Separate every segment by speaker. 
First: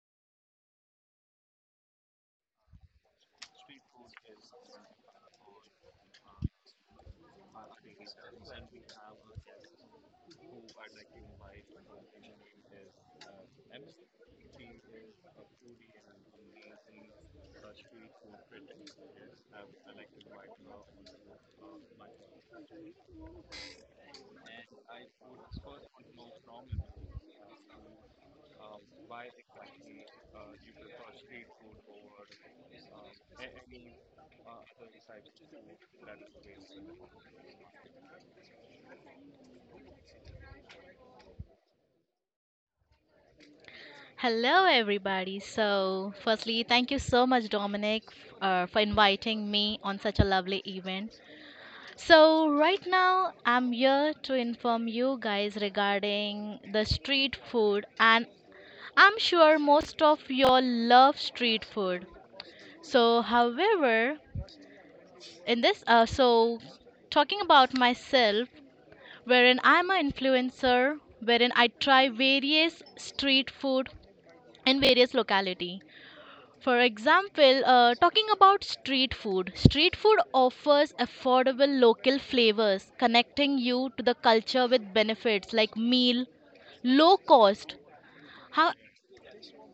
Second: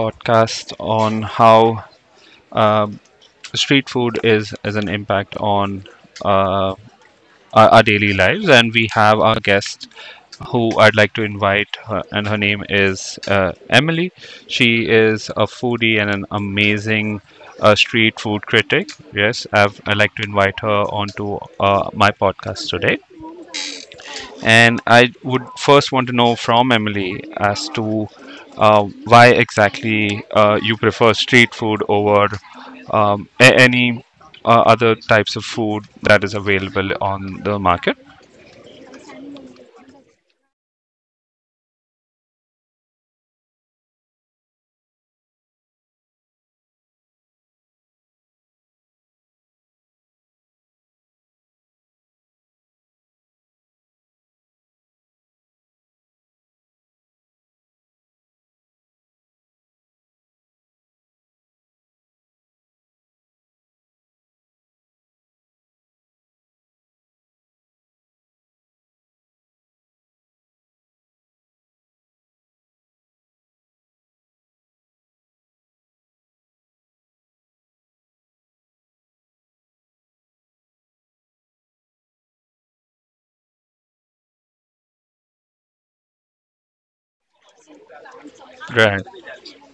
Speaker 1: podcast on how street food is as an impact on uh, our daily lives, and we have our guest who I'd like to invite, her, and her name is Emily. She is a foodie and an amazing street food critic. Yes, I'd like to invite her onto my podcast today. And I would first want to know from Emily as to why exactly you prefer street food over any other types of food that is available on the market.
Speaker 2: Hello, everybody. So, firstly, thank you so much, Dominic, for inviting me on such a lovely event. So, right now, I'm here to inform you guys regarding the street food, and I'm sure most of you love street food. So, however, in this, so talking about myself, wherein I'm an influencer, wherein I try various street food in various locality. For example, talking about street food offers affordable local flavors, connecting you to the culture with benefits like meal, low cost. How,
Speaker 1: Right.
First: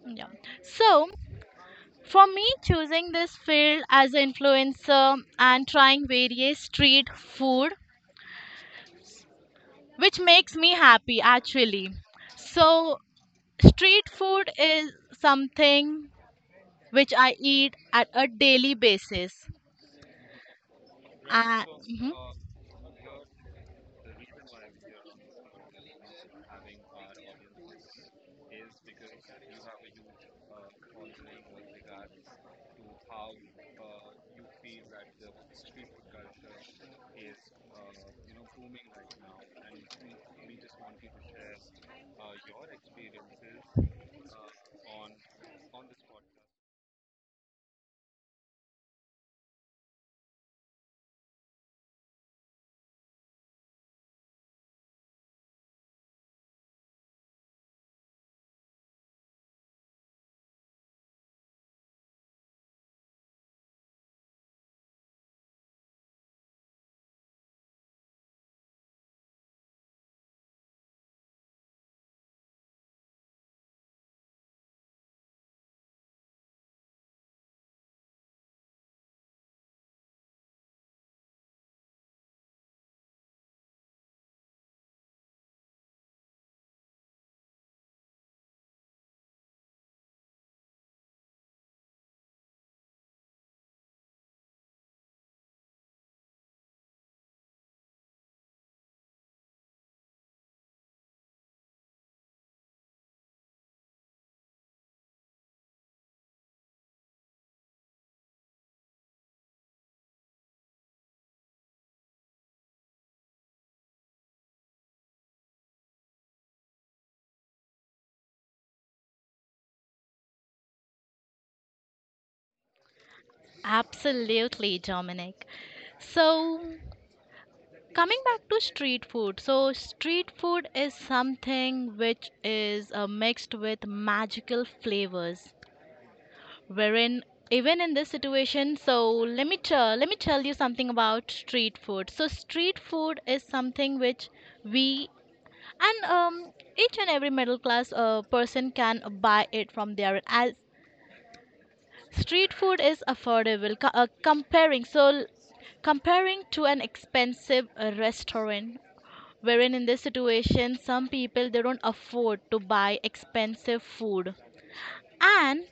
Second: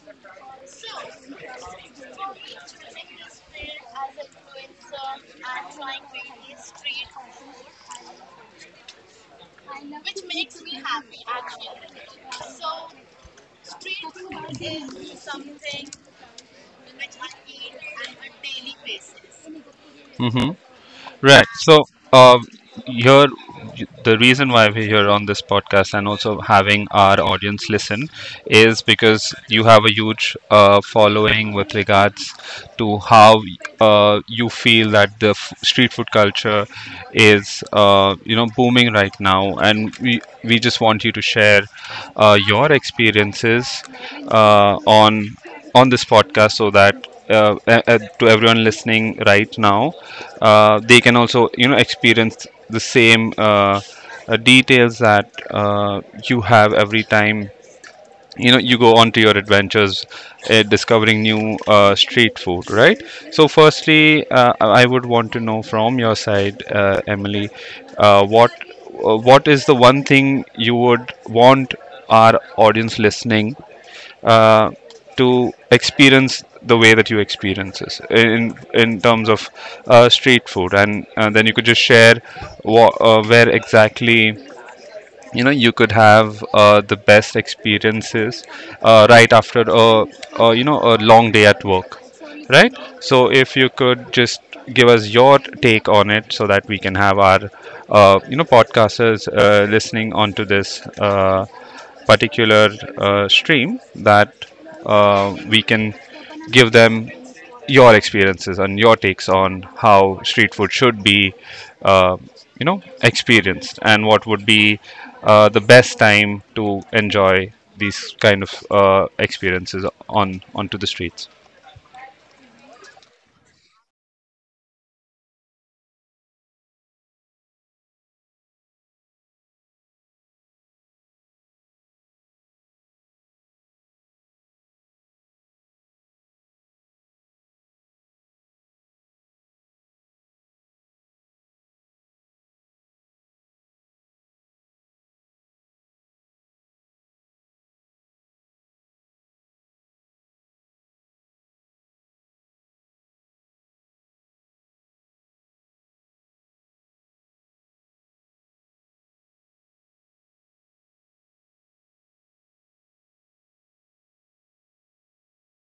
Speaker 2: yeah. So, for me, choosing this field as an influencer and trying various street food, which makes me happy actually. So, street food is something which I eat at a daily basis.
Speaker 1: Mm-hmm. Right.
Speaker 2: Uh,
Speaker 1: So,
Speaker 2: mhm.
Speaker 1: uh, here, the reason why we're here on this podcast and also having our audience listen is because you have a huge following with regards to how you feel that street food culture is, booming right now, and we just want you to share your experiences uh, on on this podcast so that to everyone listening right now, they can also experience the same details that you have every time you go on to your adventures discovering new street food, right? So firstly, I would want to know from your side, Emily, uh, what what is the one thing you would want our audience listening uh, to experience the way that you experience this in terms of street food, and then you could just share where exactly you could have the best experiences right after a a long day at work, right? So if you could just give us your take on it so that we can have our podcasters listening onto this particular stream that we can give them your experiences and your takes on how street food should be, uh, experienced, and what would be the best time to enjoy these kind of experiences on onto the streets.
Speaker 2: Absolutely, Dominic. So, coming back to street food, so street food is something which is mixed with magical flavors. Wherein, even in this situation, so let me tell you something about street food. So street food is something which we and each and every middle class person can buy it from there. As street food is affordable, comparing, so comparing to an expensive restaurant, wherein in this situation some people they don't afford to buy expensive food, and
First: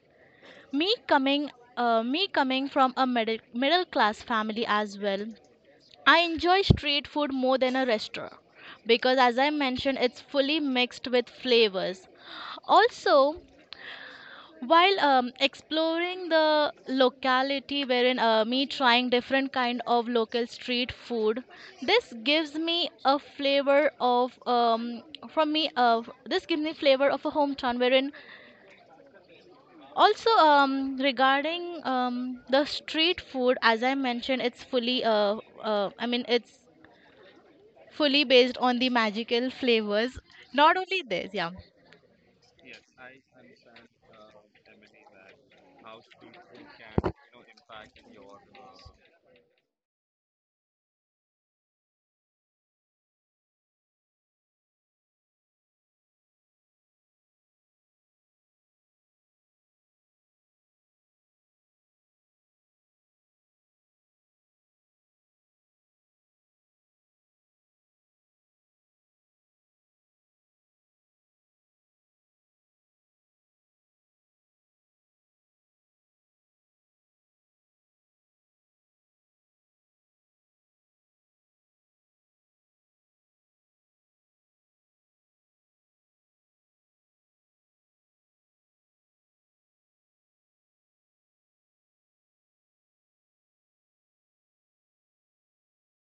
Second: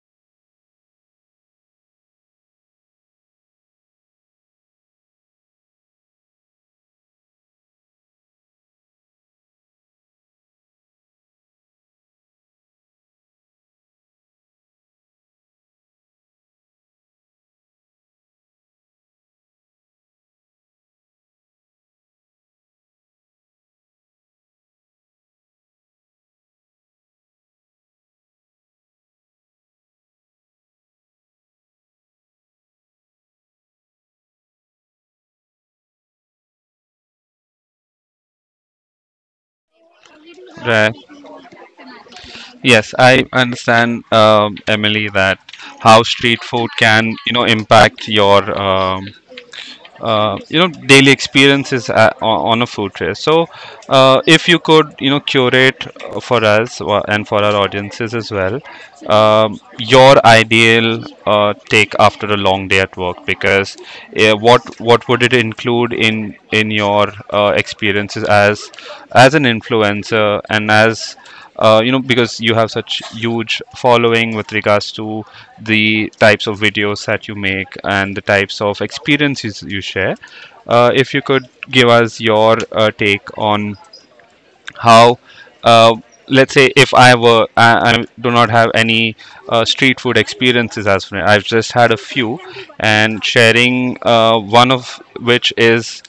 Speaker 2: me coming me coming from a middle class family as well. I enjoy street food more than a restaurant because as I mentioned, it's fully mixed with flavors. Also, while exploring the locality, wherein me trying different kind of local street food, this gives me a flavor of from me of this gives me flavor of a hometown. Wherein also regarding the street food, as I mentioned, it's fully, it's fully based on the magical flavors. Not
Speaker 1: Right.
Speaker 2: only this, yeah.
Speaker 1: Yes, I understand, Emily, that how street food can, impact your daily experiences on a food tray. So if you could curate for us and for our audiences as well, your ideal take after a long day at work, because what would it include in your experiences as an influencer and as, because you have such huge following with regards to the types of videos that you make and the types of experiences you share. If you could give us your take on how, uh, let's say if I were I do not have any street food experiences as of now. I've just had a few and sharing one of which is,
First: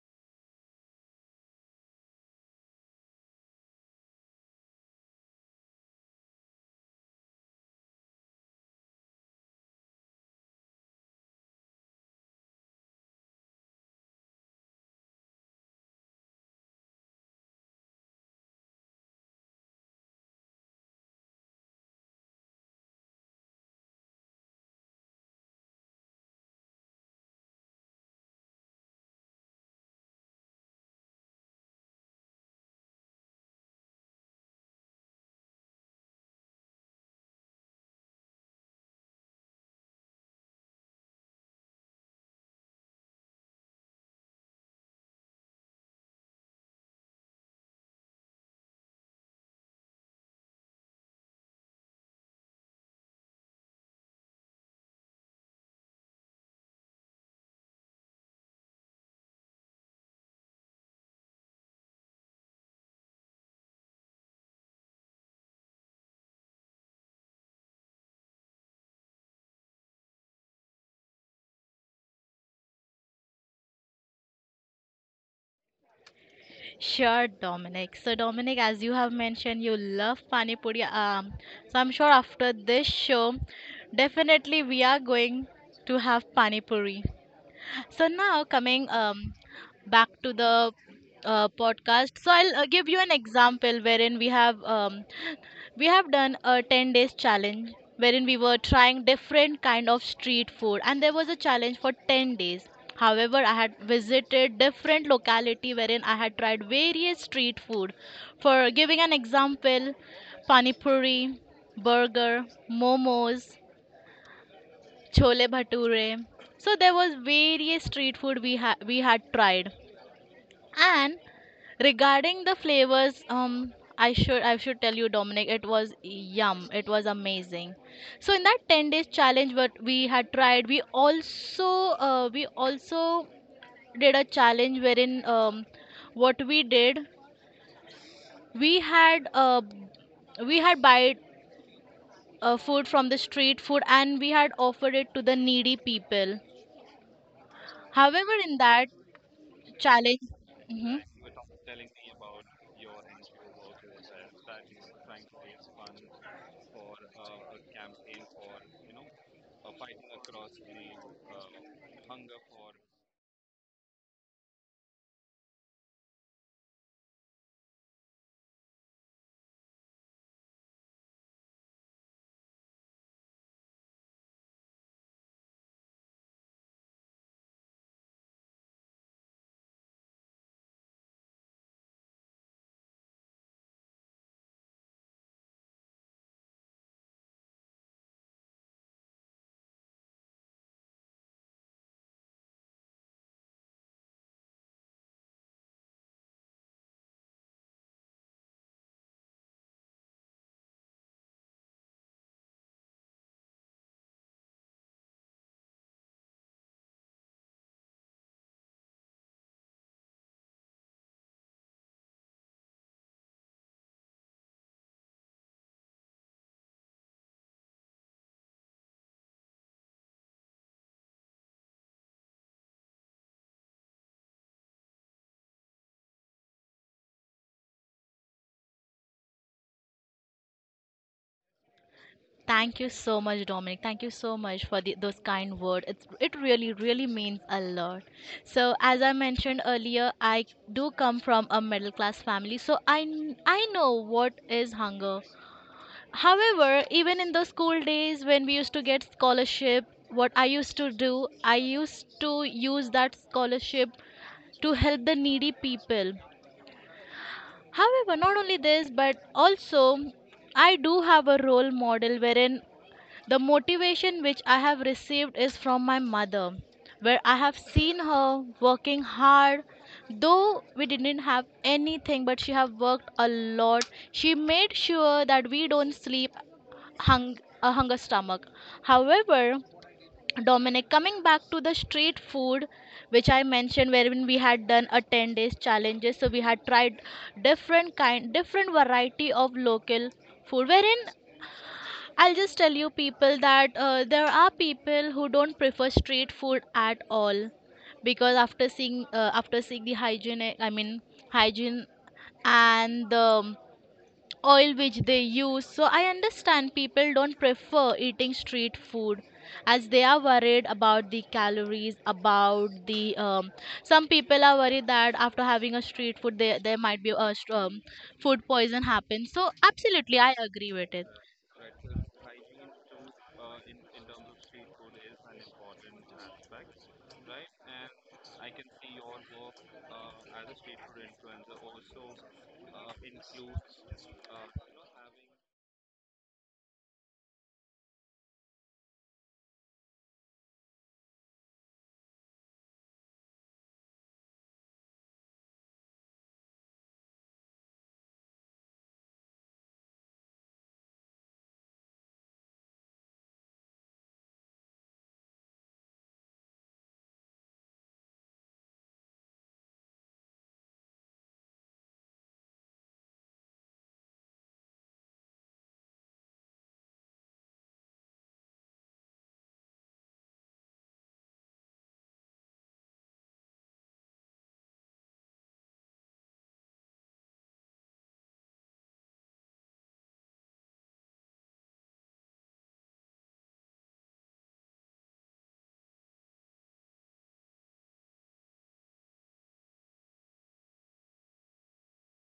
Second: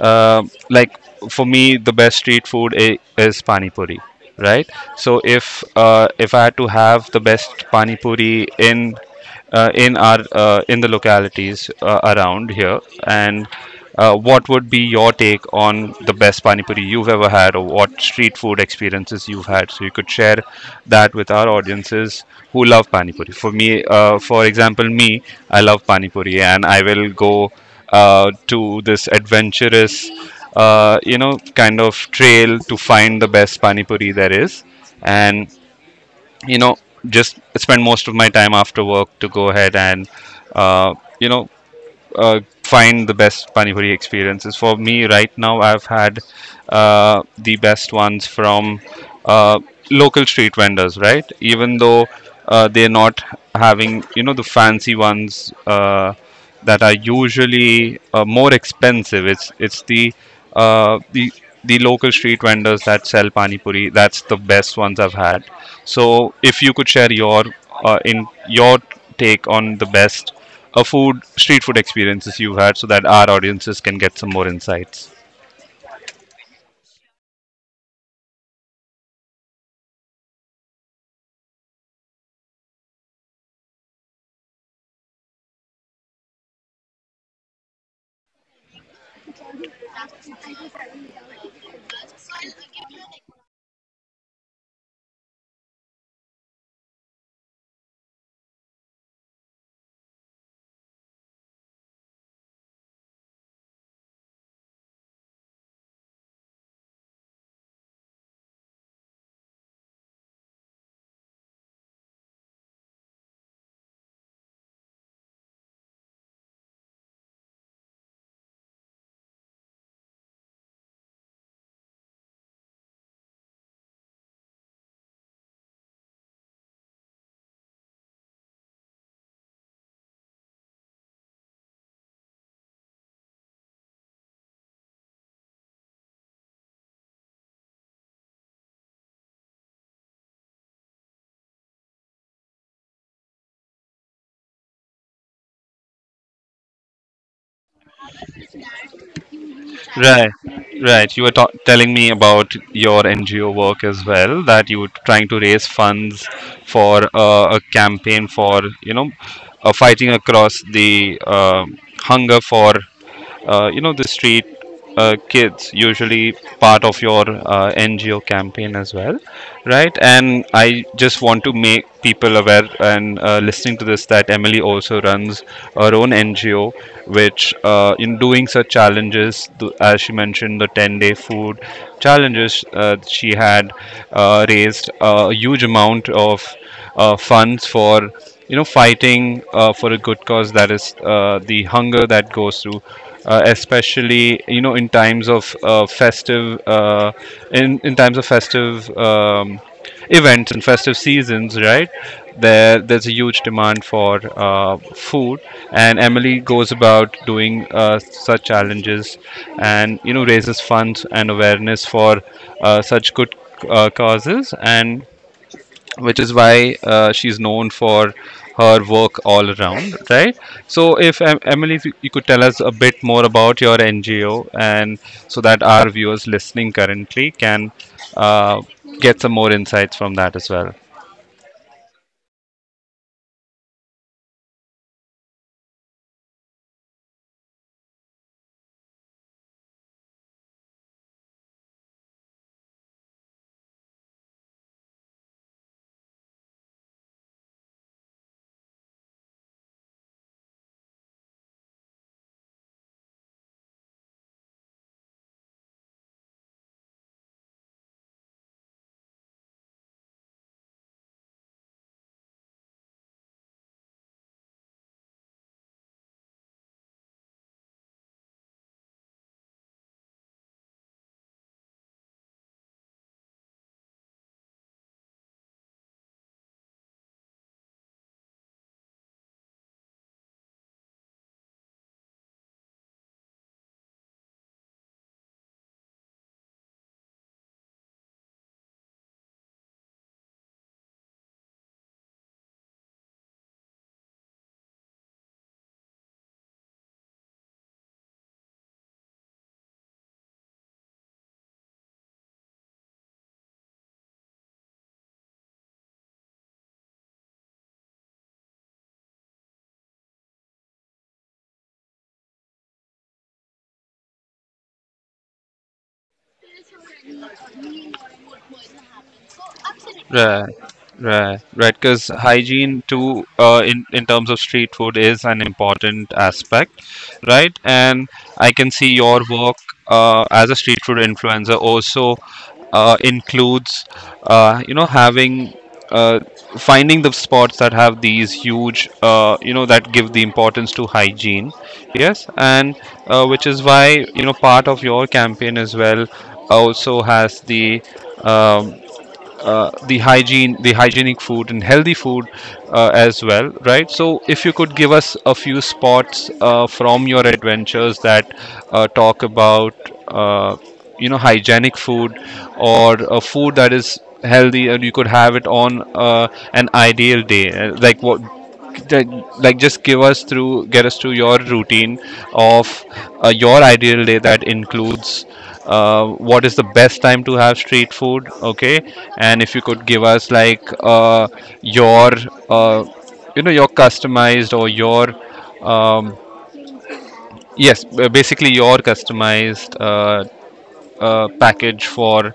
Speaker 1: uh, like, for me the best street food is pani puri, right? So if, if I had to have the best pani puri in, in our in the localities around here, and what would be your take on the best pani puri you've ever had, or what street food experiences you've had, so you could share that with our audiences who love pani puri. For me, for example, me, I love pani puri, and I will go to this adventurous kind of trail to find the best pani puri there is, and you know just spend most of my time after work to go ahead and uh, you know find the best pani puri experiences. For me, right now, I've had the best ones from uh, local street vendors. Right, even though they're not having the fancy ones that are usually more expensive. It's the, uh, the the local street vendors that sell pani puri. That's the best ones I've had. So if you could share your, in your take on the best, food street food experiences you've had, so that our audiences can get some more insights.
Speaker 2: Sure, Dominic. So, Dominic, as you have mentioned, you love Pani Puri. So, I'm sure after this show, definitely we are going to have Pani Puri. So now coming back to the podcast. So I'll give you an example wherein we have done a 10 days challenge wherein we were trying different kind of street food, and there was a challenge for 10 days. However, I had visited different locality wherein I had tried various street food. For giving an example, pani puri, burger, momos, chole bhature. So there was various street food we had tried. And regarding the flavors, I should tell you, Dominic, it was yum. It was amazing. So in that 10 days challenge, what we had tried, we also did a challenge wherein what we did, we had uh, we had buy food from the street food, and we had offered it to the needy people. However, in that challenge,
Speaker 1: Right,
Speaker 2: hmm,
Speaker 1: right, you were telling me about your NGO work as well, that you were trying to raise funds for, a campaign for, you know fighting across the, hunger for, the street, kids, usually part of your NGO campaign as well, right? And I just want to make people aware and, listening to this, that Emily also runs her own NGO, which, in doing such challenges, as she mentioned, the 10-day food challenges, she had, raised a huge amount of funds for, fighting, for a good cause, that is the hunger that goes through, especially in times of festive uh, in times of festive events and festive seasons, right? There's a huge demand for food, and Emily goes about doing such challenges, and raises funds and awareness for such good causes. And which is why she's known for her work all around, right? So, if Emily, if you could tell us a bit more about your NGO, and so that our viewers listening currently can uh, get some more insights from that as well.
Speaker 2: thank you so much, Dominic. Thank you so much for the, those kind words. It's, it really really means a lot. So as I mentioned earlier, I do come from a middle class family, so I know what is hunger. However, even in the school days when we used to get scholarship, what I used to do, I used to use that scholarship to help the needy people. However, not only this, but also I do have a role model wherein the motivation which I have received is from my mother, where I have seen her working hard. Though we didn't have anything, but she have worked a lot. She made sure that we don't sleep hunger stomach. However, Dominic, coming back to the street food, which I mentioned, wherein we had done a 10 days challenges, so we had tried different kind, different variety of local food, wherein I'll just tell you people that there are people who don't prefer street food at all because after seeing the hygiene, I mean hygiene, and the oil which they use, so I understand people don't prefer eating street food as they are worried about the calories, about the some people are worried that after having a street food, they, there might be a food poison happen. So absolutely I
Speaker 1: Right,
Speaker 2: agree with it.
Speaker 1: right, right. Because hygiene too, in terms of street food, is an important aspect, right? And I can see your work as a street food influencer also includes, having. Uh, Finding the spots that have these huge, that give the importance to hygiene, yes, and which is why, part of your campaign as well, also has the, um, hygiene, the hygienic food and healthy food, as well, right? So, if you could give us a few spots from your adventures that talk about, uh, hygienic food, or a food that is healthy and you could have it on, an ideal day, like what that like just give us through get us through your routine of, your ideal day that includes, what is the best time to have street food, okay? And if you could give us, like, your, uh, your customized, or your, um, yes, basically your customized, package for,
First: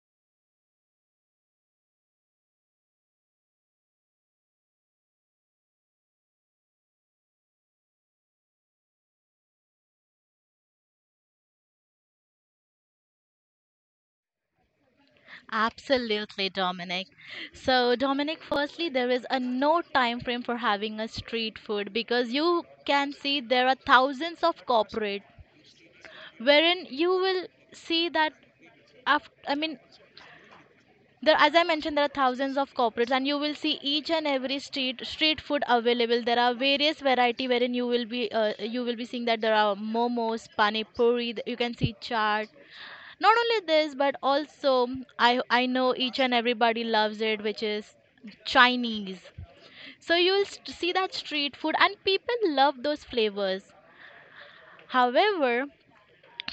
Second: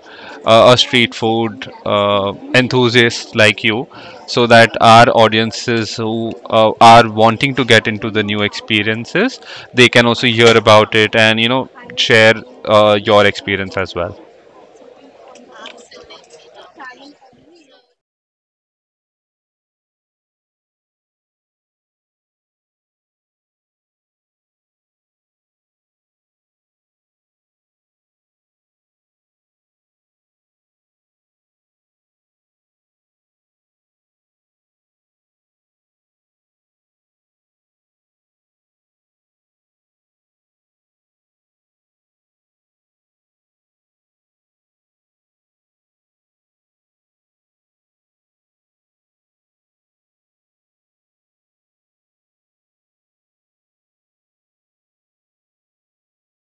Speaker 1: a street food enthusiast like you, so that our audiences who are wanting to get into the new experiences, they can also hear about it and share your experience as well.
Speaker 2: Absolutely, Dominic. So, Dominic, firstly, there is a no time frame for having a street food because you can see there are thousands of corporate, wherein you will see that after, I mean, there, as I mentioned, there are thousands of corporates, and you will see each and every street food available. There are various variety wherein you will be seeing that there are momos, pani puri. You can see chaat, not only this but also I know each and everybody loves it, which is Chinese. So you'll see that street food and people love those flavors. However,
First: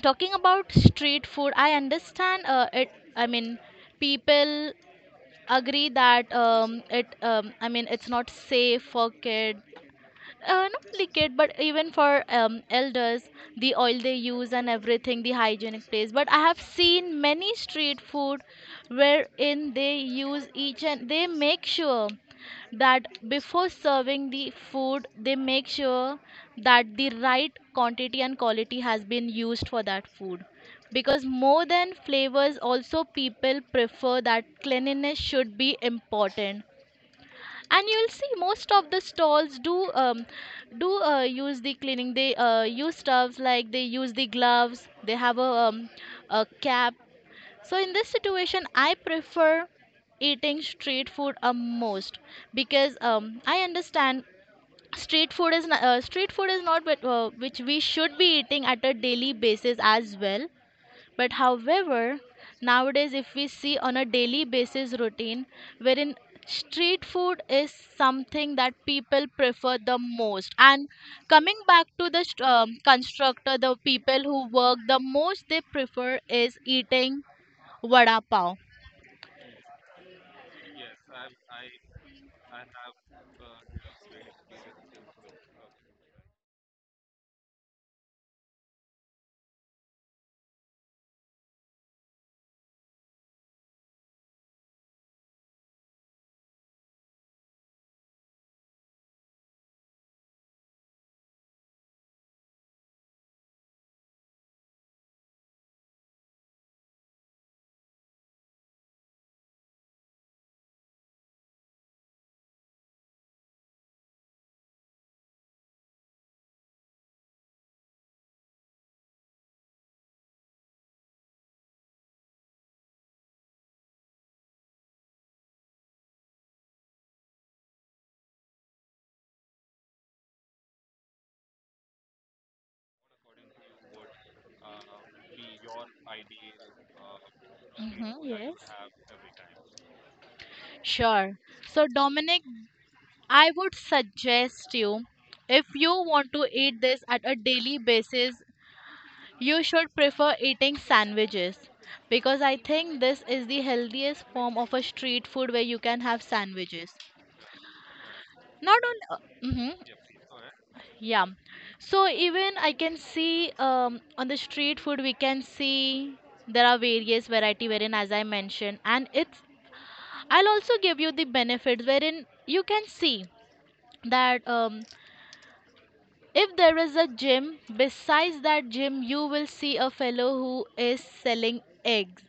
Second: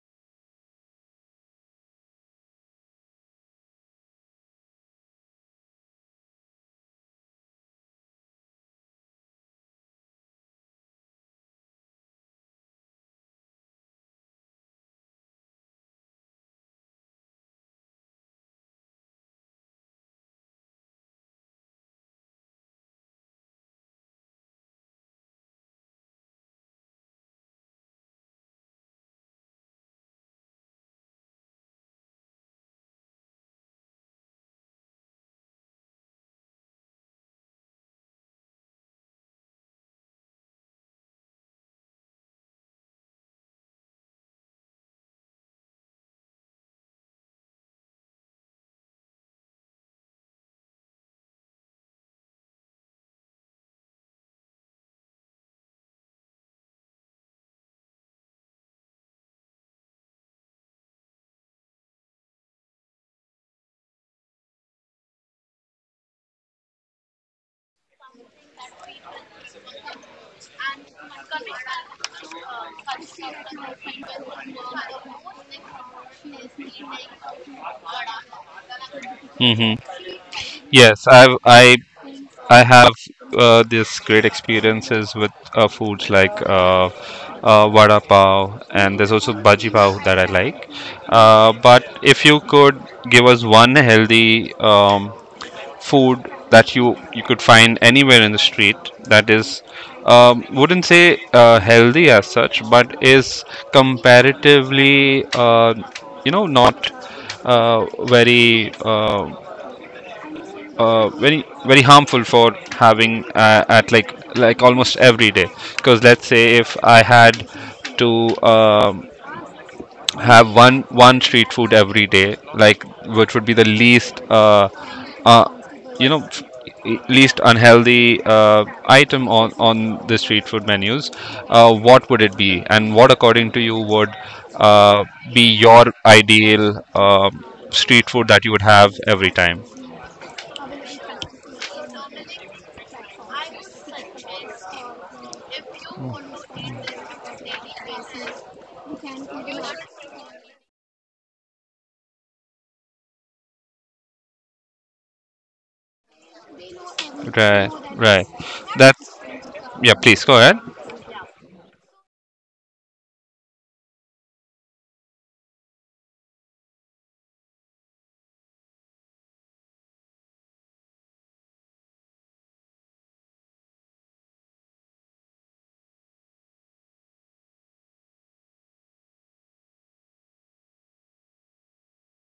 Speaker 2: talking about street food, I understand it I mean people agree that it I mean it's not safe for kids, not only kid but even for elders, the oil they use and everything, the hygienic place. But I have seen many street food wherein they use each and they make sure that before serving the food they make sure that the right quantity and quality has been used for that food, because more than flavors also people prefer that cleanliness should be important. And you'll see most of the stalls do use the cleaning, they use stuffs like they use the gloves, they have a cap. So in this situation I prefer eating street food a most because I understand street food is not what which we should be eating at a daily basis as well. But however, nowadays if we see on a daily basis routine wherein street food is something that people prefer the most. And coming back to the constructor, the people who work the most, they prefer is eating vada pav.
Speaker 1: Mm-hmm. Yes, I have this great experiences with foods like, vada pav, and there's also bhaji pav that I like. But if you could give us one healthy, food that you could find anywhere in the street, that is, wouldn't say healthy as such, but is comparatively, not very, uh, very very harmful for having, at like almost every day. Because let's say if I had to, um, have one street food every day, like, which would be the least, uh, you know f- least unhealthy item on the street food menus, what would it be, and what according to you would, uh, be your ideal, um street
Speaker 2: Hmm,
Speaker 1: food that you
Speaker 2: yes.
Speaker 1: would have every time.
Speaker 2: Sure. So, Dominic, I would suggest you, if you want to eat this at a daily basis, you should prefer eating sandwiches because I think this is the healthiest form of a street food where you can have sandwiches.
Speaker 1: Right, right.
Speaker 2: Not
Speaker 1: That's
Speaker 2: on, hmm,
Speaker 1: Yeah. Please go ahead.
Speaker 2: yeah. So even I can see on the street food we can see there are various variety wherein as I mentioned, and it's, I'll also give you the benefits wherein you can see that if there is a gym, besides that gym you will see a fellow who is selling eggs.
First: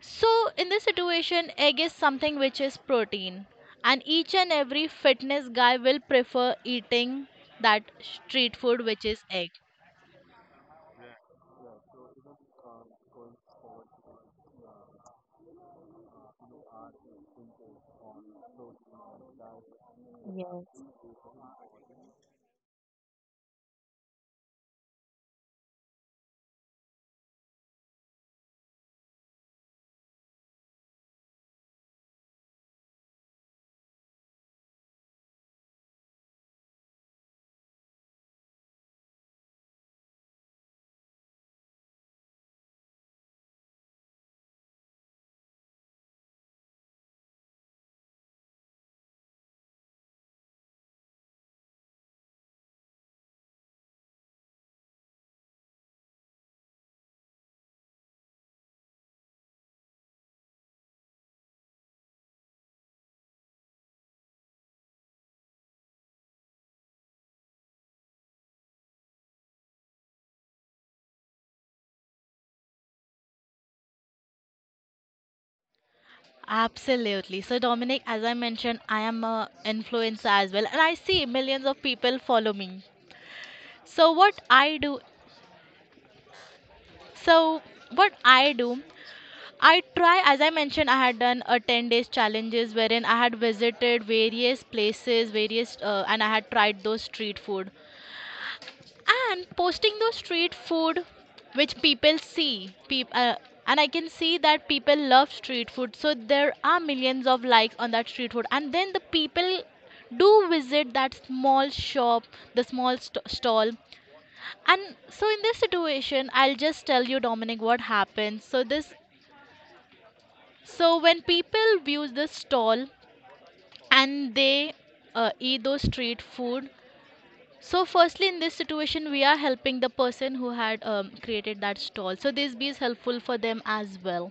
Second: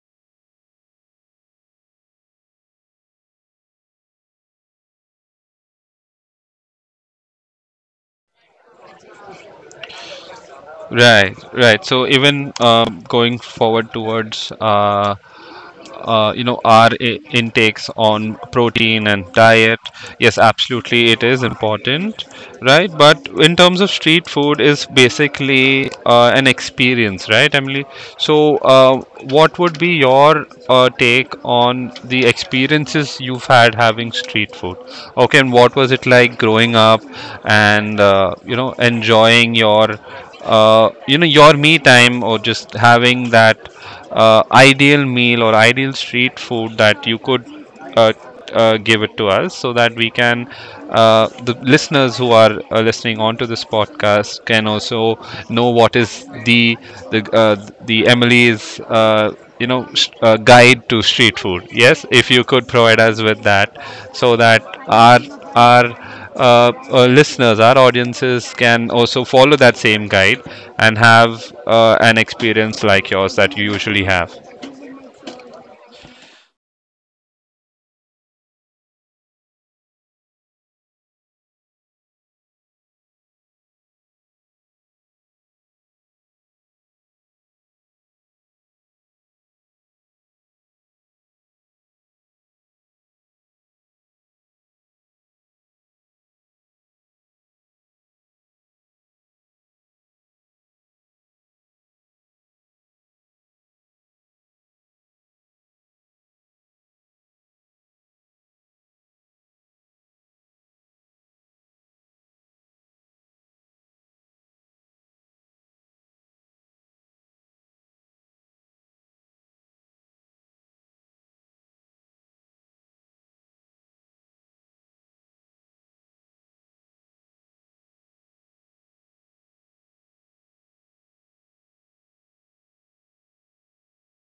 Speaker 2: So, in this situation, egg is something which is protein, and each and every fitness guy will prefer eating that street food which is egg.
Speaker 1: Right, right. So even, going forward towards, our intakes on protein and diet, yes, absolutely it is important, right? But in terms of street food, is basically an experience, right, Emily? So what would be your take on the experiences you've had having street food, okay? And what was it like growing up, and enjoying your, me time, or just having that, ideal meal, or ideal street food that you could, uh, give it to us, so that we can the listeners, who are listening onto this podcast, can also know what is the, the uh, Emily's, guide to street food. Yes, if you could provide us with that, so that our our our audiences can also follow that same guide, and have an experience like yours that you usually have.
Speaker 2: Absolutely. So, Dominic, as I mentioned, I am a influencer as well, and I see millions of people follow me. So, so what I do, I try, as I mentioned, I had done a 10 days challenges wherein I had visited various places, and I had tried those street food. And posting those street food which people see and I can see that people love street food, so there are millions of likes on that street food, and then the people do visit that small shop, stall. And so in this situation, I'll just tell you, Dominic, what happens. So this, so when people view this stall and they eat those street food. So, firstly, in this situation, we are helping the person who had created that stall. So, this be is helpful for them as well.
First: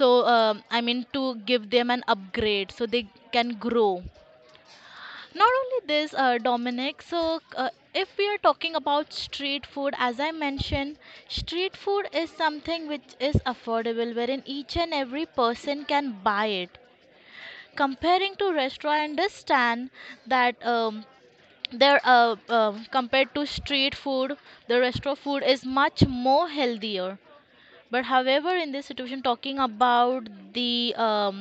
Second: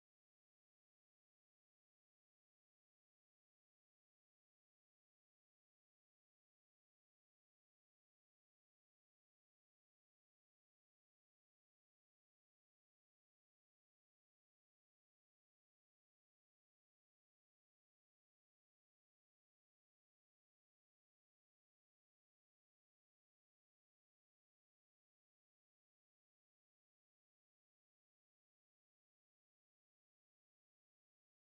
Speaker 2: So, to give them an upgrade so they can grow. Not only this, Dominic, so if we are talking about street food, as I mentioned, street food is something which is affordable, wherein each and every person can buy it. Comparing to restaurant, I understand that there compared to street food, the restaurant food is much more healthier. But however, in this situation, talking about the um,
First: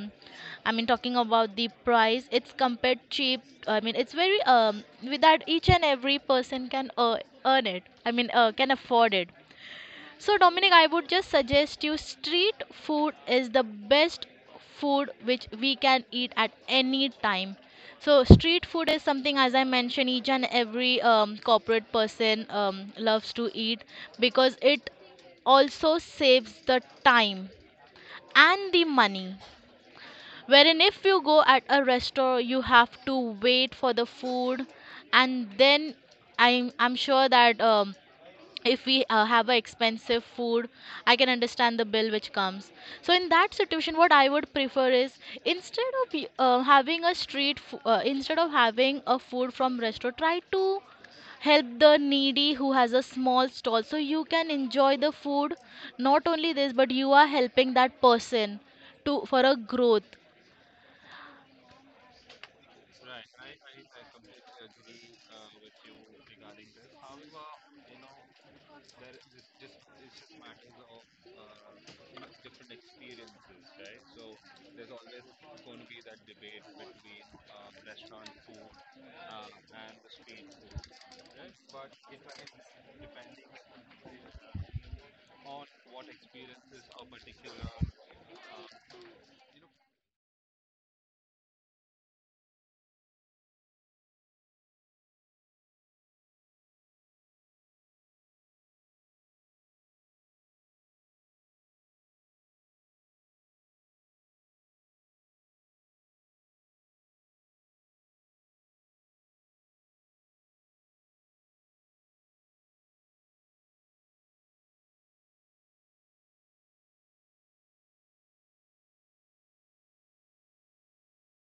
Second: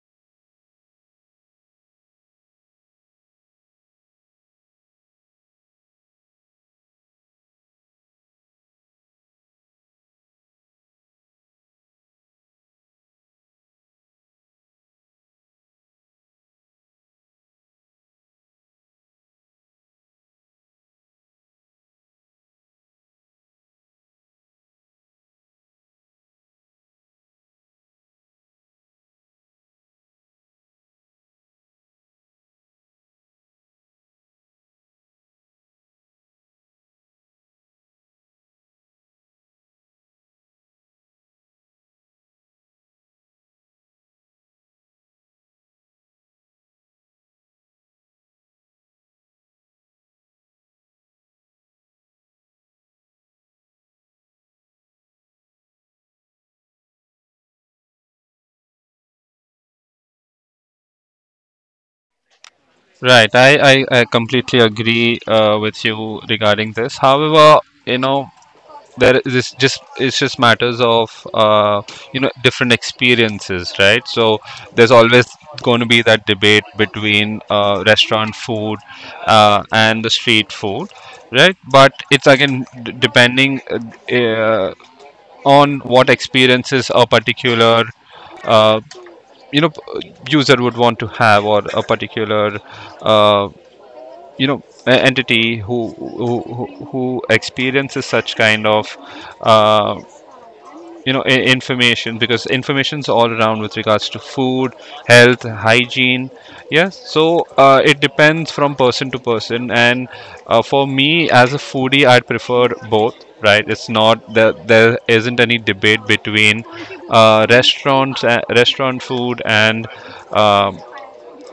Speaker 2: i mean talking about the price, it's compared cheap. I mean, it's very, with that each and every person can earn it I mean can afford it. So, Dominic, I would just suggest you, street food is the best food which we can eat at any time. So, street food is something, as I mentioned, each and every corporate person loves to eat because it also saves the time and the money. Wherein, if you go at a restaurant, you have to wait for the food, and then I'm sure that if we have a expensive food, I can understand the bill which comes. So in that situation, what I would prefer is, instead of y- having a street fo- instead of having a food from resto, try to help the needy who has a small stall, so you can enjoy the food. Not only this, but you are helping that person to for a growth.
Speaker 1: Right, I completely agree with you regarding this. However, you know, there is this just it's just matters of, different experiences, right? So there's always going to be that debate between, restaurant food, and the street food, right? But it's again depending uh, on what experiences a particular uh, user would want to have, or a particular uh, entity who experiences such kind of uh, information, because information's all around with regards to food, health, hygiene. Yes, so it depends from person to person, and for me, as a foodie, I'd prefer both. Right, it's not that there isn't any debate between restaurant food and um,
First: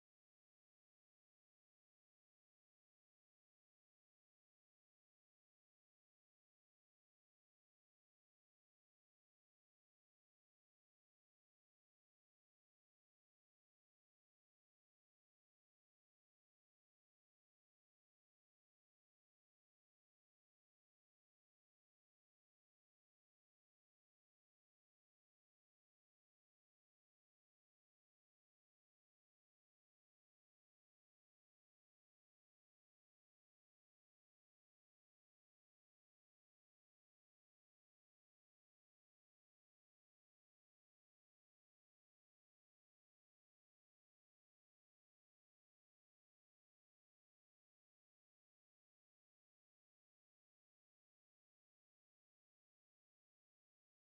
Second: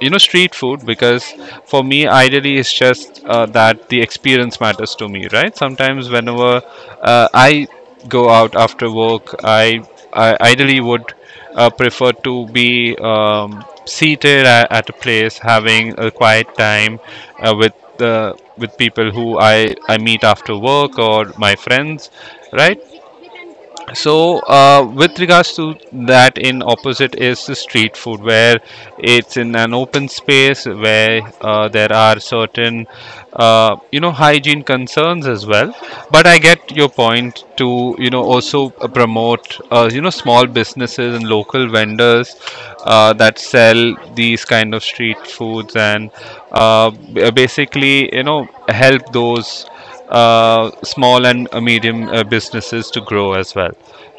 Speaker 1: you know, street food, because for me ideally it's just that the experience matters to me, right? Sometimes, whenever I go out after work I ideally would prefer to be seated at a place, having a quiet time with the with people who I meet after work, or my friends, right? So with regards to that, in opposite is the street food, where it's in an open space, where there are certain you know, hygiene concerns as well. But I get your point to, you know, also promote, you know, small businesses and local vendors that sell these kind of street foods, and basically, you know, help those small and medium businesses to grow as well.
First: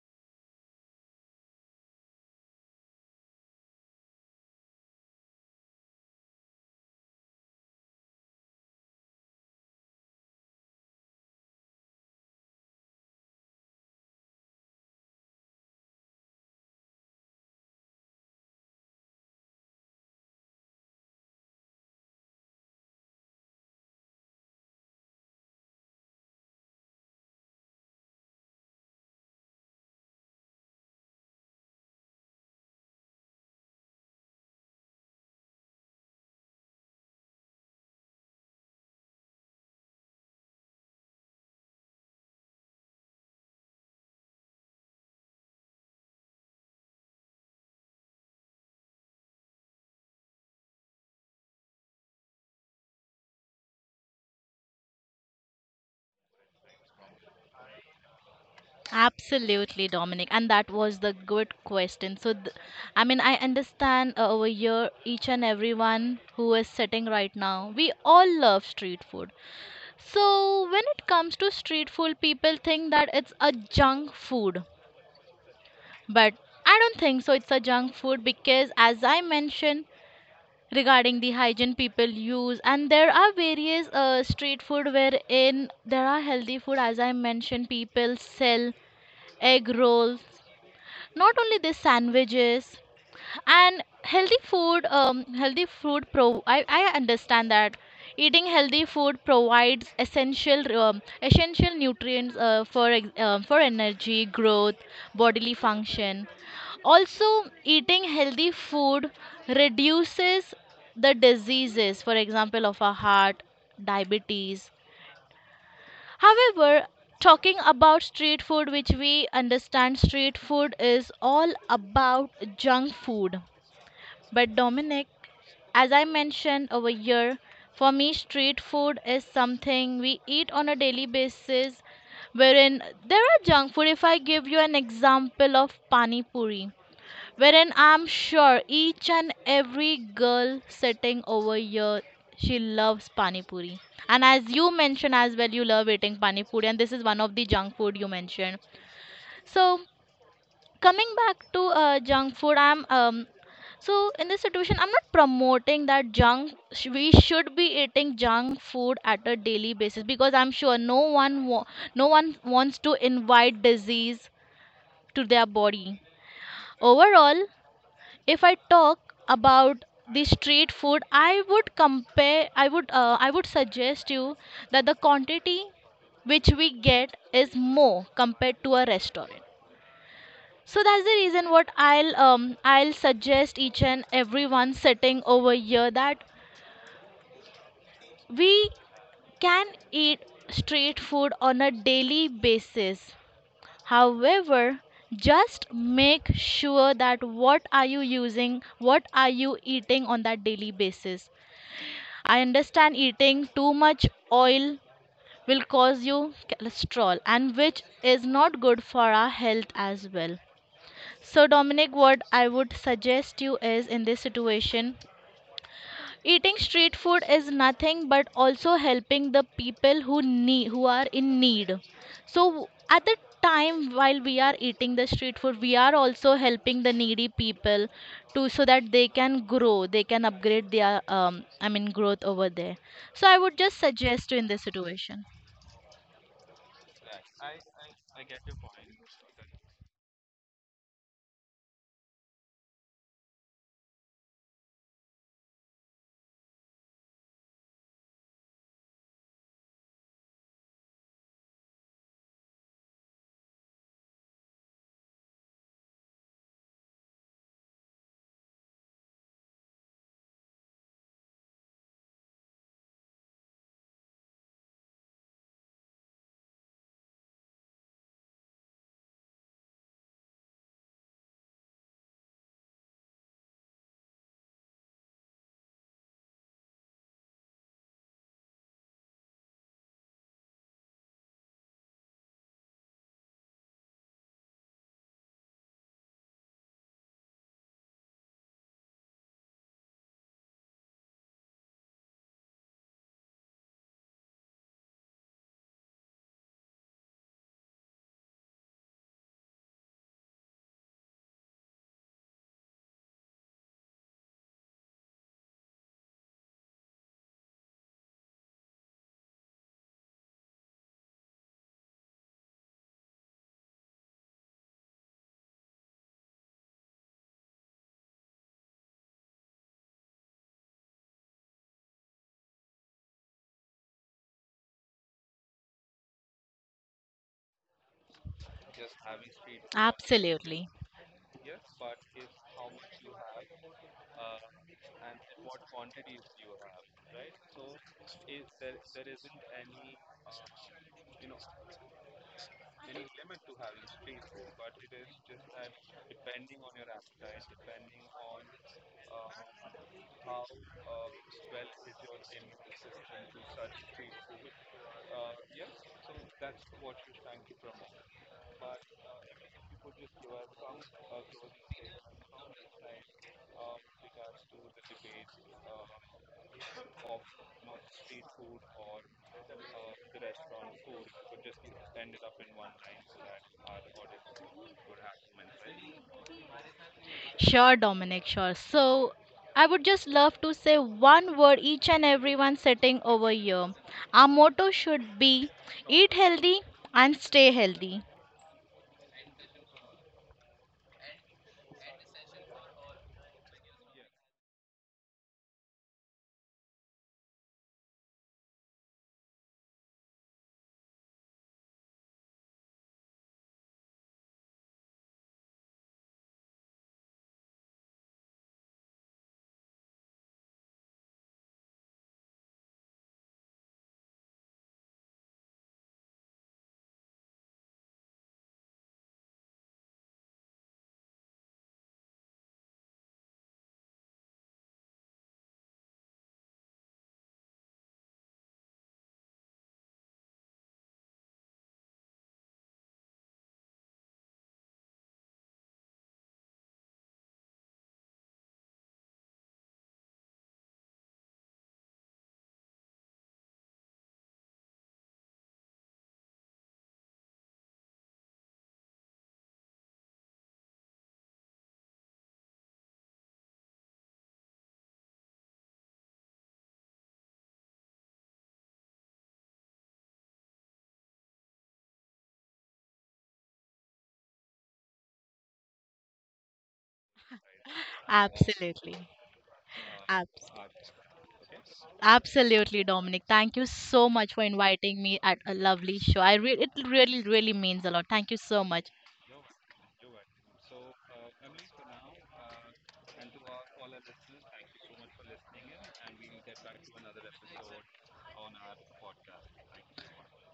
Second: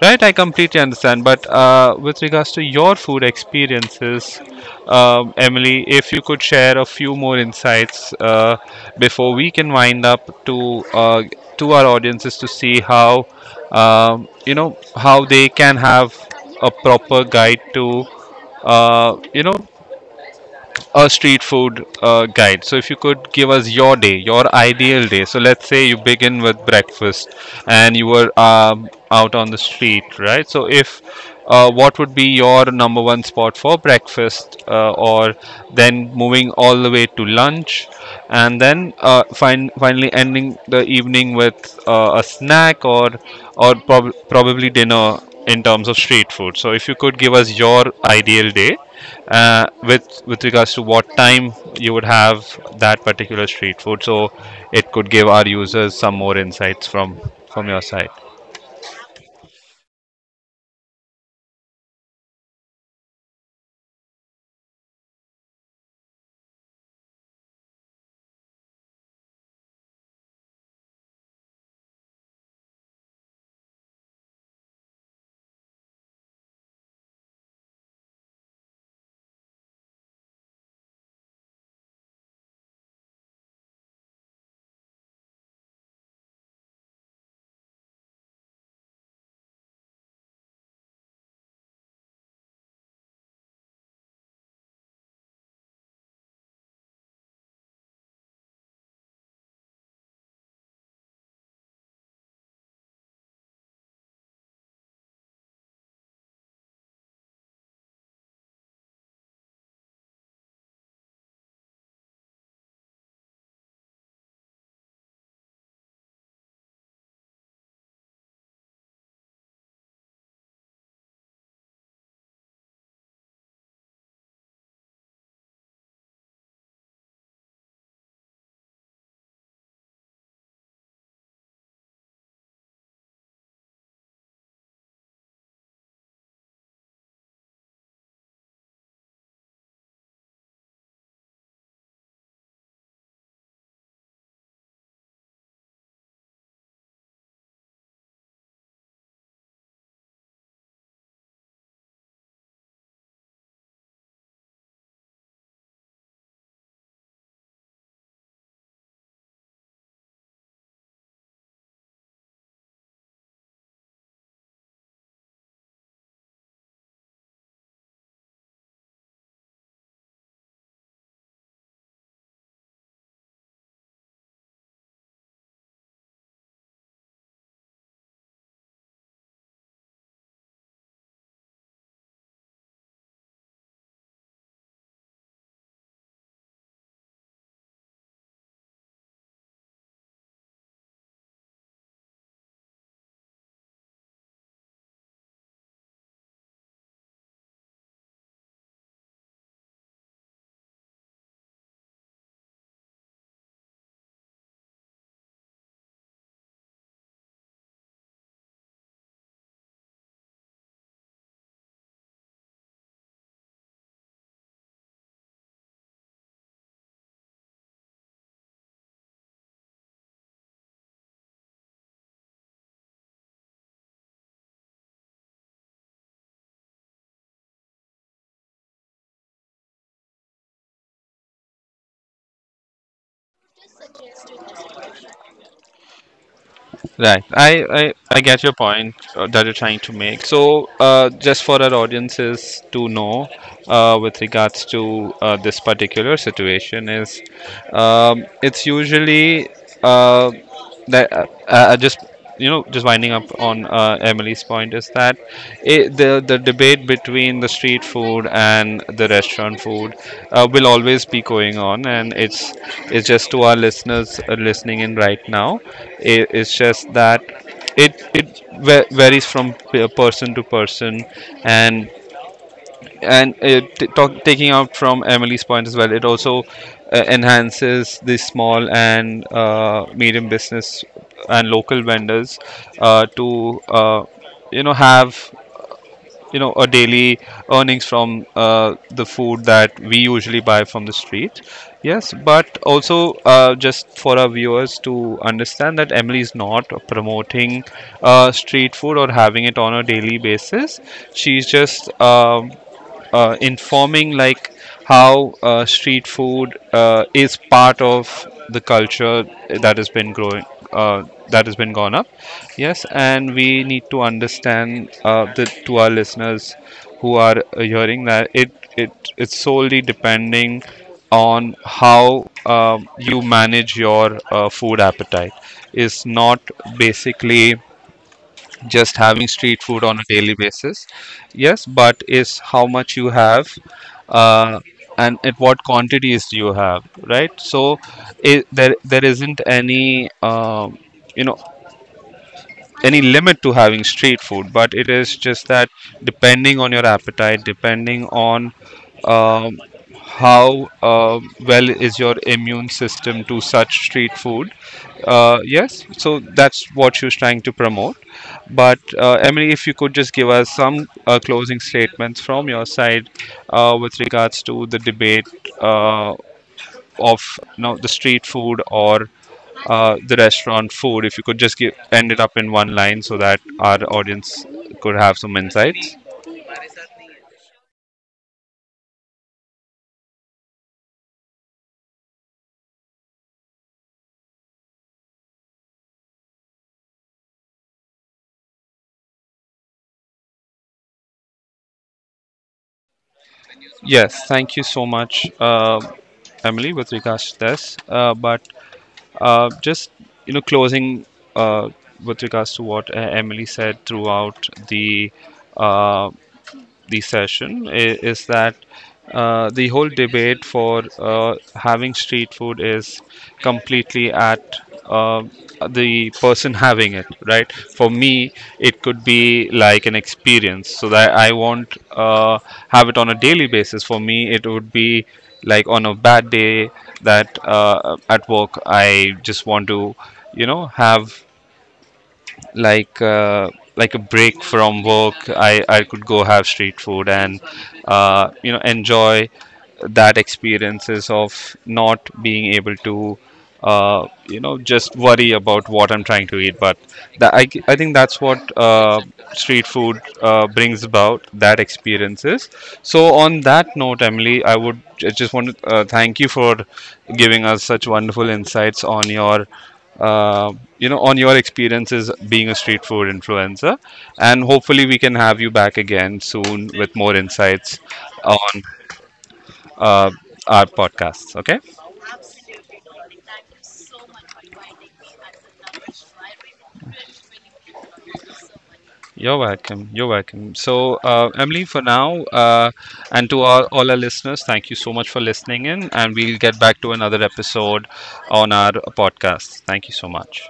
Speaker 1: Right, I completely understand. But with regards to your food experiences, Emily, if you could share a few more insights before we can wind up, to our audiences, to see how you know, how they can have a proper guide to you know, a street food guide. So if you could give us your day, your ideal day. So let's say you begin with breakfast and you were out on the street, right? So, if what would be your number one spot for breakfast, or then moving all the way to lunch, and then finally ending the evening with a snack, or or probably dinner, in terms of street food. So if you could give us your ideal day with regards to what time you would have that particular street food, so it could give our users some more insights from your side.
Speaker 2: Absolutely, Dominic, and that was the good question. So, I understand over here each and everyone who is sitting right now. We all love street food. So, when it comes to street food, people think that it's a junk food, but I don't think so. It's a junk food because, as I mentioned, regarding the hygiene people use, and there are various street food wherein there are healthy food. As I mentioned, people sell egg rolls, not only this sandwiches, and healthy food, healthy food pro I understand that eating healthy food provides essential essential nutrients for energy growth, bodily function. Also, eating healthy food reduces the diseases, for example of our heart, diabetes. However, talking about street food, which we understand street food is all about junk food. But Dominic, as I mentioned over here, for me, street food is something we eat on a daily basis, wherein there are junk food. If I give you an example of pani puri, wherein I'm sure each and every girl sitting over here, she loves pani puri. And as you mentioned as well, you love eating pani puri, and this is one of the junk food you mentioned. So coming back to junk food, I'm so in this situation, I'm not promoting that junk. We should be eating junk food at a daily basis, because I'm sure no one wants to invite disease to their body. Overall, if I talk about the street food, I would compare I would I would suggest you that the quantity which we get is more compared to a restaurant. So that's the reason what I'll suggest each and everyone sitting over here, that we can eat street food on a daily basis. However, just make sure that what are you using, what are you eating on that daily basis. I understand eating too much oil will cause you cholesterol, and which is not good for our health as well. So Dominic, what I would suggest you is, in this situation, eating street food is nothing but also helping the people who need, who are in need. So at the time while we are eating the street food, we are also helping the needy people to, so that they can grow, they can upgrade their growth over there. So I would just suggest you in this situation.
Speaker 1: Right. I get your point that you're trying to make. So, just for our audiences to know, with regards to this particular situation, is it's usually uh, that I just you know, just winding up on Emily's point, is that the debate between the street food and the restaurant food will always be going on, and it's just to our listeners listening in right now, it's just that it varies from person to person. and and taking out from Emily's point as well, it also enhances the small and medium business and local vendors to you know, have, you know, a daily earnings from the food that we usually buy from the street. Yes, but also just for our viewers to understand that Emily is not promoting street food or having it on a daily basis. She's just informing like how street food is part of the culture that has been growing, uh, that has been gone up. Yes, and we need to understand, to our listeners who are hearing, that it it's solely depending on how you manage your food appetite. Is not basically just having street food on a daily
Speaker 2: Absolutely.
Speaker 1: basis. Yes, but is how much you have uh, and at what quantities do you have, right? So there there isn't any you know, any limit to having street food, but it is just that, depending on your appetite, depending on um, how well is your immune system to such street food. Yes, so that's what she was trying to promote. But Emily, if you could just give us some closing statements from your side with regards to the debate uh, of you know, the street food or the restaurant food, if you could just give, end it up in one line, so that our audience could have some insights.
Speaker 2: Sure, Dominic, sure. So I would just love to say one word each and everyone sitting over here. Our motto should be eat healthy and stay healthy.
Speaker 1: Yes, thank you so much, Emily, with regards to this, but just, you know, closing uh, with regards to what Emily said throughout uh, the session, is that the whole debate for uh, having street food is completely at uh, the person having it, right? For me, it could be like an experience, so that I won't have it on a daily basis. For me, it would be like on a bad day, that at work I just want to, you know, have like uh, like a break from work. I could go have street food and you know, enjoy that experiences of not being able to you know, just worry about what I'm trying to eat. But that, I think that's what street food brings about, that experiences. So on that note, Emily, I just want to thank you for giving us such wonderful insights on your uh, you know, on your experiences being a street food influencer. And hopefully, we can have you back again soon with more insights on
Speaker 2: Absolutely.
Speaker 1: uh,
Speaker 2: Abs-
Speaker 1: our podcasts. Okay.
Speaker 2: Absolutely, Dominic. Thank you so much for inviting me at a lovely show. It really, really means a lot. Thank you so much.
Speaker 1: You're welcome. You're welcome. So, Emily, for now, and to all our listeners, thank you so much for listening in. And we'll get back to another episode on our podcast. Thank you so much.